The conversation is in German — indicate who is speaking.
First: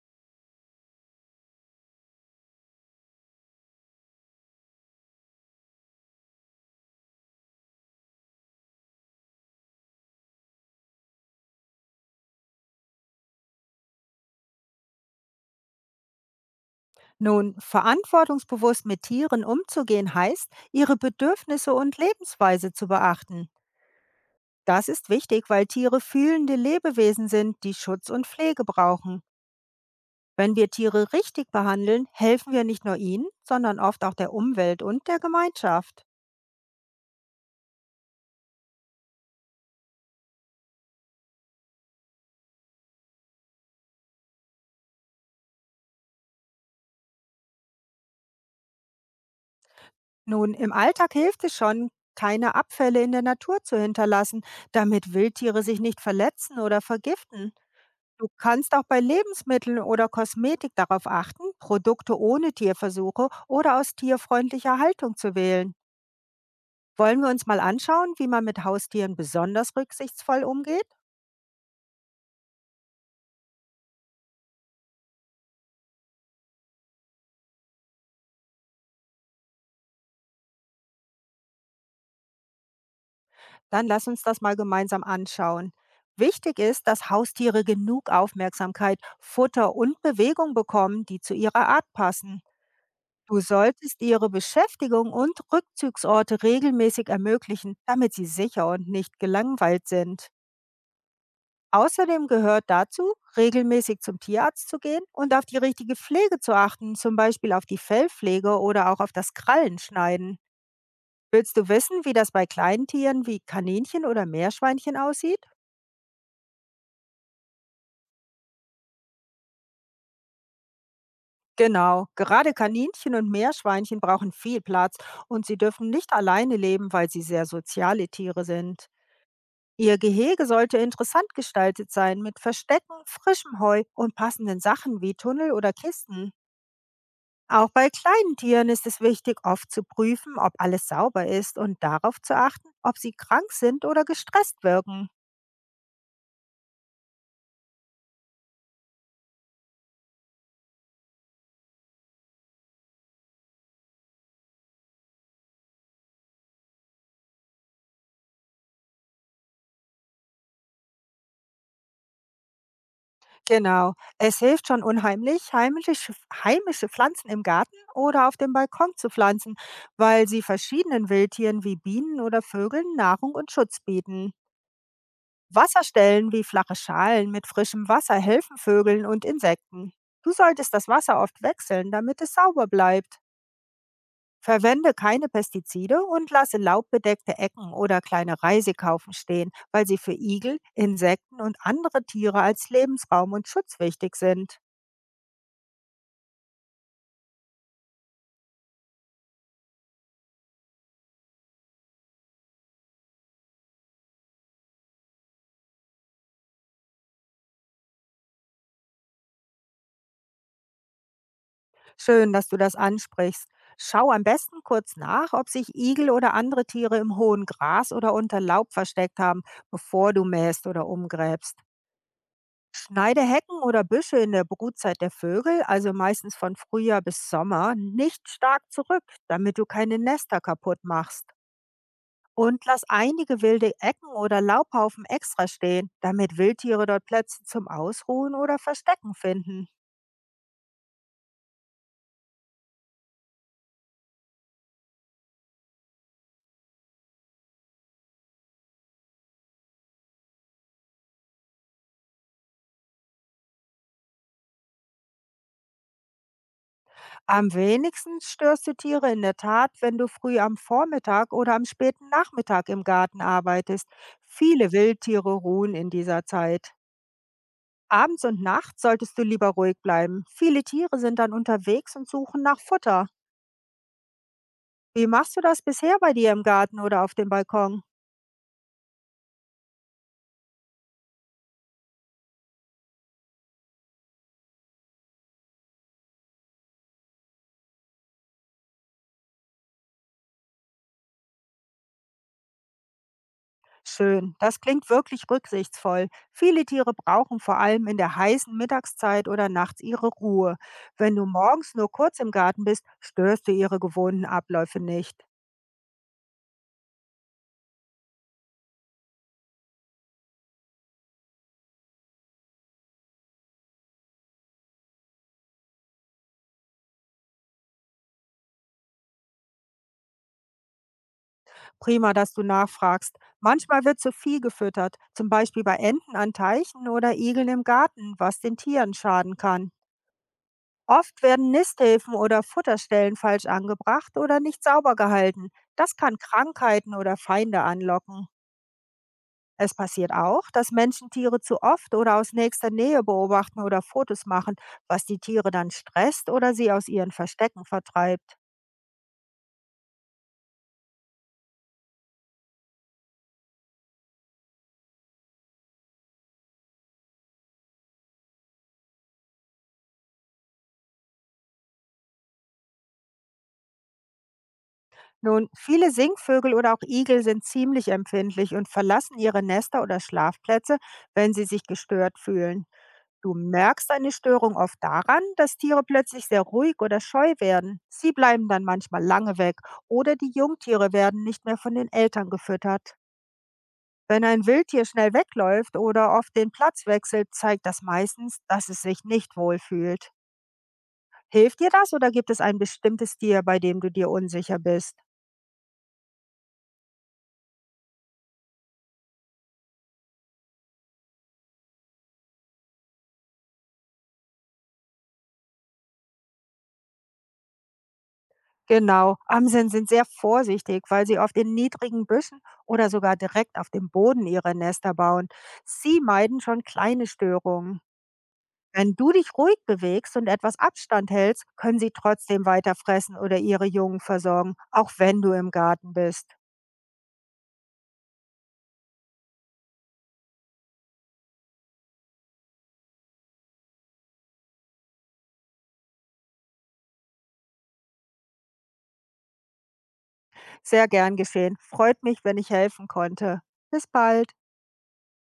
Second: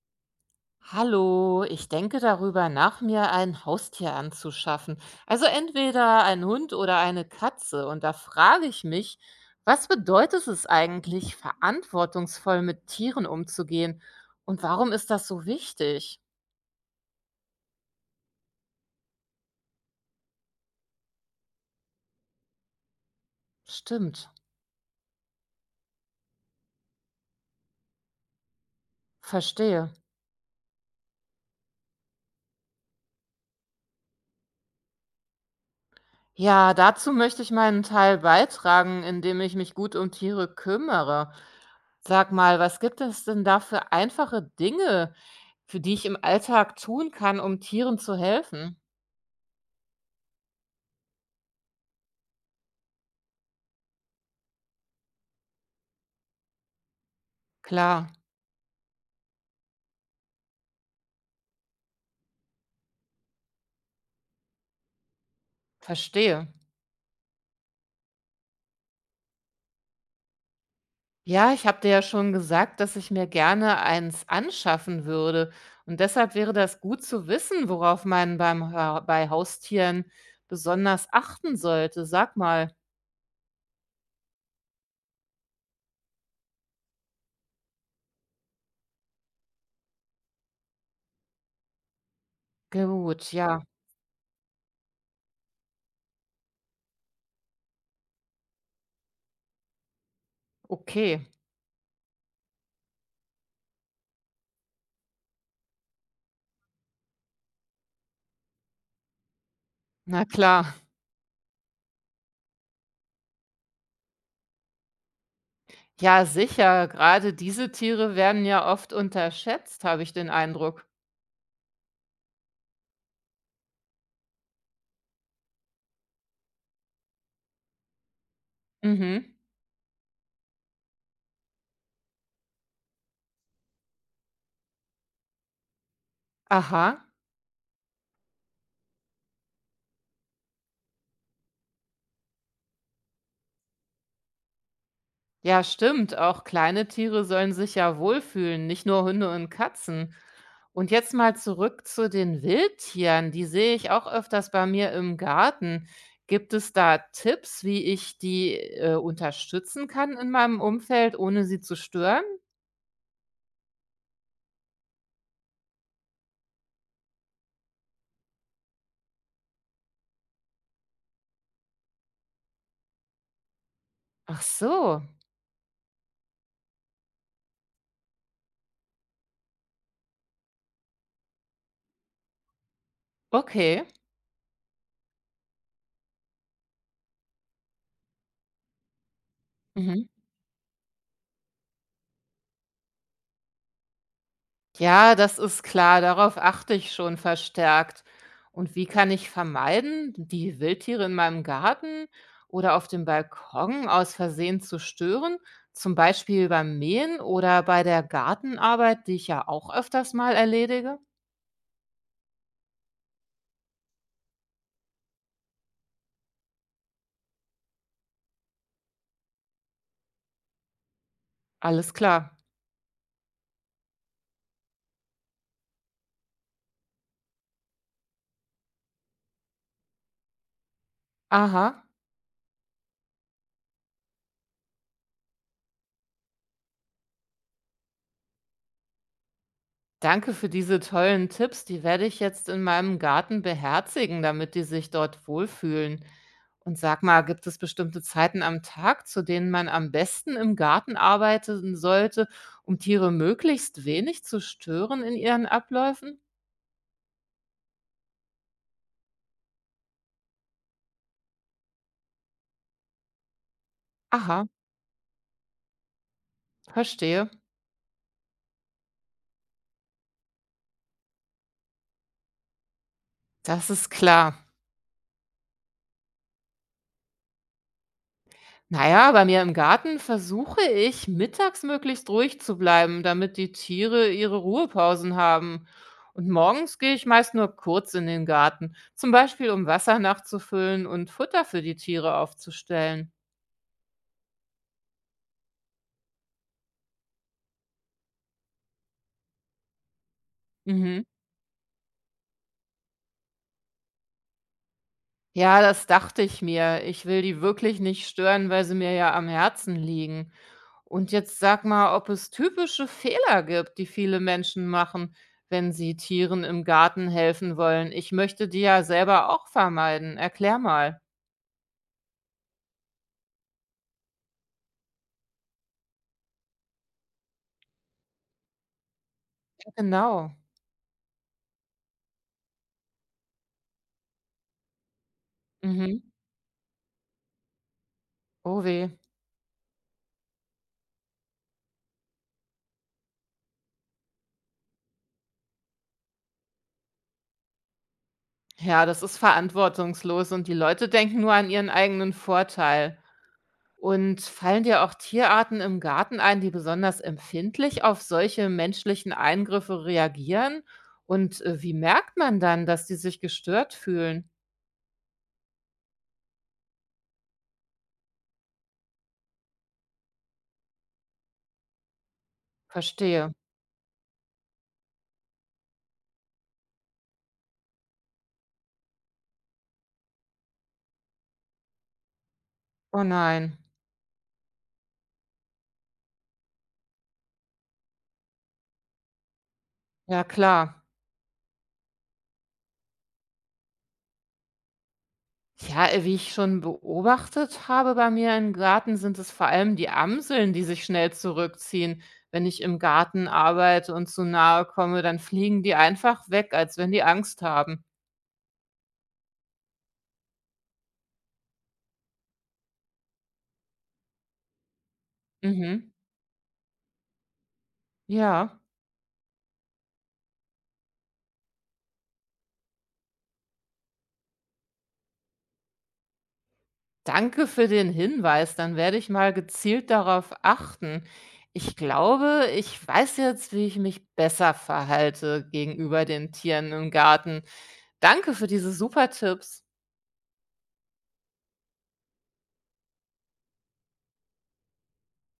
Speaker 1: Hallo, ich denke darüber nach, mir ein Haustier anzuschaffen. Also entweder ein Hund oder eine Katze. Und da frage ich mich, was bedeutet es eigentlich, verantwortungsvoll mit Tieren umzugehen? Und warum ist das so wichtig?
Speaker 2: Nun, verantwortungsbewusst mit Tieren umzugehen heißt, ihre Bedürfnisse und Lebensweise zu beachten.
Speaker 1: Stimmt,
Speaker 2: Das ist wichtig, weil Tiere fühlende Lebewesen sind, die Schutz und Pflege brauchen.
Speaker 1: verstehe.
Speaker 2: Wenn wir Tiere richtig behandeln, helfen wir nicht nur ihnen, sondern oft auch der Umwelt und der Gemeinschaft.
Speaker 1: Ja, dazu möchte ich meinen Teil beitragen, indem ich mich gut um Tiere kümmere. Sag mal, was gibt es denn da für einfache Dinge, für die ich im Alltag tun kann, um Tieren zu helfen?
Speaker 2: Nun, im Alltag hilft es schon, keine Abfälle in der Natur zu hinterlassen, damit Wildtiere sich nicht verletzen oder vergiften.
Speaker 1: Klar,
Speaker 2: Du kannst auch bei Lebensmitteln oder Kosmetik darauf achten, Produkte ohne Tierversuche oder aus tierfreundlicher Haltung zu wählen.
Speaker 1: verstehe.
Speaker 2: Wollen wir uns mal anschauen, wie man mit Haustieren besonders rücksichtsvoll umgeht?
Speaker 1: Ja, ich habe dir ja schon gesagt, dass ich mir gerne eins anschaffen würde. Und deshalb wäre das gut zu wissen, worauf man beim, bei Haustieren besonders achten sollte. Sag mal.
Speaker 2: Dann lass uns das mal gemeinsam anschauen. Wichtig ist, dass Haustiere genug Aufmerksamkeit, Futter und Bewegung bekommen, die zu ihrer Art passen.
Speaker 1: Gut,
Speaker 2: Du
Speaker 1: ja,
Speaker 2: solltest ihre Beschäftigung und Rückzugsorte regelmäßig ermöglichen, damit sie sicher und nicht gelangweilt sind.
Speaker 1: okay.
Speaker 2: Außerdem gehört dazu, regelmäßig zum Tierarzt zu gehen und auf die richtige Pflege zu achten, zum Beispiel auf die Fellpflege oder auch auf das
Speaker 1: Na
Speaker 2: Krallenschneiden.
Speaker 1: klar.
Speaker 2: Willst du wissen, wie das bei kleinen Tieren wie Kaninchen oder Meerschweinchen aussieht?
Speaker 1: Ja, sicher. Gerade diese Tiere werden ja oft unterschätzt, habe ich den Eindruck.
Speaker 2: Genau, gerade Kaninchen und Meerschweinchen brauchen viel Platz und sie dürfen nicht alleine leben, weil sie sehr soziale Tiere sind.
Speaker 1: Mhm.
Speaker 2: Ihr Gehege sollte interessant gestaltet sein mit Verstecken, frischem Heu und passenden Sachen wie Tunnel oder Kisten.
Speaker 1: Aha.
Speaker 2: Auch bei kleinen Tieren ist es wichtig, oft zu prüfen, ob alles sauber ist und darauf zu achten, ob sie krank sind oder gestresst wirken.
Speaker 1: Ja, stimmt. Auch kleine Tiere sollen sich ja wohlfühlen, nicht nur Hunde und Katzen. Und jetzt mal zurück zu den Wildtieren. Die sehe ich auch öfters bei mir im Garten. Gibt es da Tipps, wie ich die unterstützen kann in meinem Umfeld, ohne sie zu stören?
Speaker 2: Genau, es hilft schon unheimlich, heimische Pflanzen im Garten oder auf dem Balkon zu pflanzen, weil sie verschiedenen Wildtieren wie Bienen oder Vögeln Nahrung und Schutz bieten.
Speaker 1: Ach so,
Speaker 2: Wasserstellen wie flache Schalen mit frischem Wasser helfen Vögeln und Insekten. Du solltest das Wasser oft wechseln, damit es sauber bleibt.
Speaker 1: okay.
Speaker 2: Verwende keine Pestizide und lasse laubbedeckte Ecken oder kleine Reisekaufen stehen, weil sie
Speaker 1: Mhm.
Speaker 2: für Igel, Insekten und andere Tiere als Lebensraum und Schutz wichtig sind.
Speaker 1: Ja, das ist klar, darauf achte ich schon verstärkt. Und wie kann ich vermeiden, die Wildtiere in meinem Garten oder auf dem Balkon aus Versehen zu stören? Zum Beispiel beim Mähen oder bei der Gartenarbeit, die ich ja auch öfters mal erledige?
Speaker 2: Schön, dass du das ansprichst. Schau am besten kurz nach, ob sich Igel oder andere Tiere im hohen Gras oder unter Laub versteckt haben, bevor du mähst oder umgräbst.
Speaker 1: Alles klar.
Speaker 2: Schneide Hecken oder Büsche in der Brutzeit der Vögel, also meistens von Frühjahr bis Sommer, nicht stark zurück, damit du keine Nester kaputt machst.
Speaker 1: Aha.
Speaker 2: Und lass einige wilde Ecken oder Laubhaufen extra stehen, damit Wildtiere dort Plätze zum Ausruhen oder Verstecken finden.
Speaker 1: Danke für diese tollen Tipps. Die werde ich jetzt in meinem Garten beherzigen, damit die sich dort wohlfühlen. Und sag mal, gibt es bestimmte Zeiten am Tag, zu denen man am besten im Garten arbeiten sollte, um Tiere möglichst wenig zu stören in ihren Abläufen?
Speaker 2: Am wenigsten störst du Tiere in der Tat, wenn du früh am Vormittag oder am späten Nachmittag im Garten arbeitest.
Speaker 1: Aha,
Speaker 2: Viele Wildtiere ruhen in dieser Zeit.
Speaker 1: verstehe.
Speaker 2: Abends und nachts solltest du lieber ruhig bleiben. Viele Tiere sind dann unterwegs und suchen nach Futter.
Speaker 1: Das ist klar.
Speaker 2: Wie machst du das bisher bei dir im Garten oder auf dem Balkon?
Speaker 1: Na ja, bei mir im Garten versuche ich, mittags möglichst ruhig zu bleiben, damit die Tiere ihre Ruhepausen haben. Und morgens gehe ich meist nur kurz in den Garten, zum Beispiel um Wasser nachzufüllen und Futter für die Tiere aufzustellen.
Speaker 2: Schön, das klingt wirklich rücksichtsvoll. Viele Tiere brauchen vor allem in der heißen Mittagszeit oder nachts ihre Ruhe.
Speaker 1: Mhm.
Speaker 2: Wenn du morgens nur kurz im Garten bist, störst du ihre gewohnten Abläufe nicht.
Speaker 1: Ja, das dachte ich mir. Ich will die wirklich nicht stören, weil sie mir ja am Herzen liegen. Und jetzt sag mal, ob es typische Fehler gibt, die viele Menschen machen, wenn sie Tieren im Garten helfen wollen. Ich möchte die ja selber auch vermeiden. Erklär mal.
Speaker 2: Prima, dass du nachfragst. Manchmal wird zu viel gefüttert, zum Beispiel bei Enten an Teichen oder Igeln im Garten, was den Tieren schaden kann.
Speaker 1: Genau.
Speaker 2: Oft werden Nisthilfen oder Futterstellen falsch angebracht oder nicht sauber gehalten. Das
Speaker 1: Mhm.
Speaker 2: kann Krankheiten oder Feinde anlocken.
Speaker 1: Oh weh.
Speaker 2: Es passiert auch, dass Menschen Tiere zu oft oder aus nächster Nähe beobachten oder Fotos machen, was die Tiere dann stresst oder sie aus ihren Verstecken vertreibt.
Speaker 1: Ja, das ist verantwortungslos und die Leute denken nur an ihren eigenen Vorteil. Und fallen dir auch Tierarten im Garten ein, die besonders empfindlich auf solche menschlichen Eingriffe reagieren? Und wie merkt man dann, dass die sich gestört fühlen?
Speaker 2: Nun, viele Singvögel oder auch Igel sind ziemlich empfindlich und verlassen ihre Nester oder Schlafplätze, wenn sie sich gestört fühlen.
Speaker 1: Verstehe.
Speaker 2: Du merkst eine Störung oft daran, dass Tiere plötzlich sehr ruhig oder scheu werden. Sie bleiben dann manchmal lange weg oder die Jungtiere werden nicht mehr von den Eltern gefüttert.
Speaker 1: Oh nein.
Speaker 2: Wenn ein Wildtier schnell wegläuft oder oft den Platz wechselt, zeigt das meistens, dass es sich nicht wohlfühlt.
Speaker 1: Ja, klar.
Speaker 2: Hilft dir das oder gibt es ein bestimmtes Tier, bei dem du dir unsicher bist?
Speaker 1: Ja, wie ich schon beobachtet habe bei mir im Garten, sind es vor allem die Amseln, die sich schnell zurückziehen. Wenn ich im Garten arbeite und zu nahe komme, dann fliegen die einfach weg, als wenn die Angst haben.
Speaker 2: Genau, Amseln sind sehr vorsichtig, weil sie oft in niedrigen Büschen oder sogar direkt auf dem Boden ihre Nester bauen.
Speaker 1: Mhm.
Speaker 2: Sie meiden schon kleine Störungen.
Speaker 1: Ja.
Speaker 2: Wenn du dich ruhig bewegst und etwas Abstand hältst, können sie trotzdem weiter fressen oder ihre Jungen versorgen, auch wenn du im Garten bist.
Speaker 1: Danke für den Hinweis, dann werde ich mal gezielt darauf achten. Ich glaube, ich weiß jetzt, wie ich mich besser verhalte gegenüber den Tieren im Garten. Danke für diese super Tipps.
Speaker 2: Sehr gern geschehen. Freut mich, wenn ich helfen konnte. Bis bald.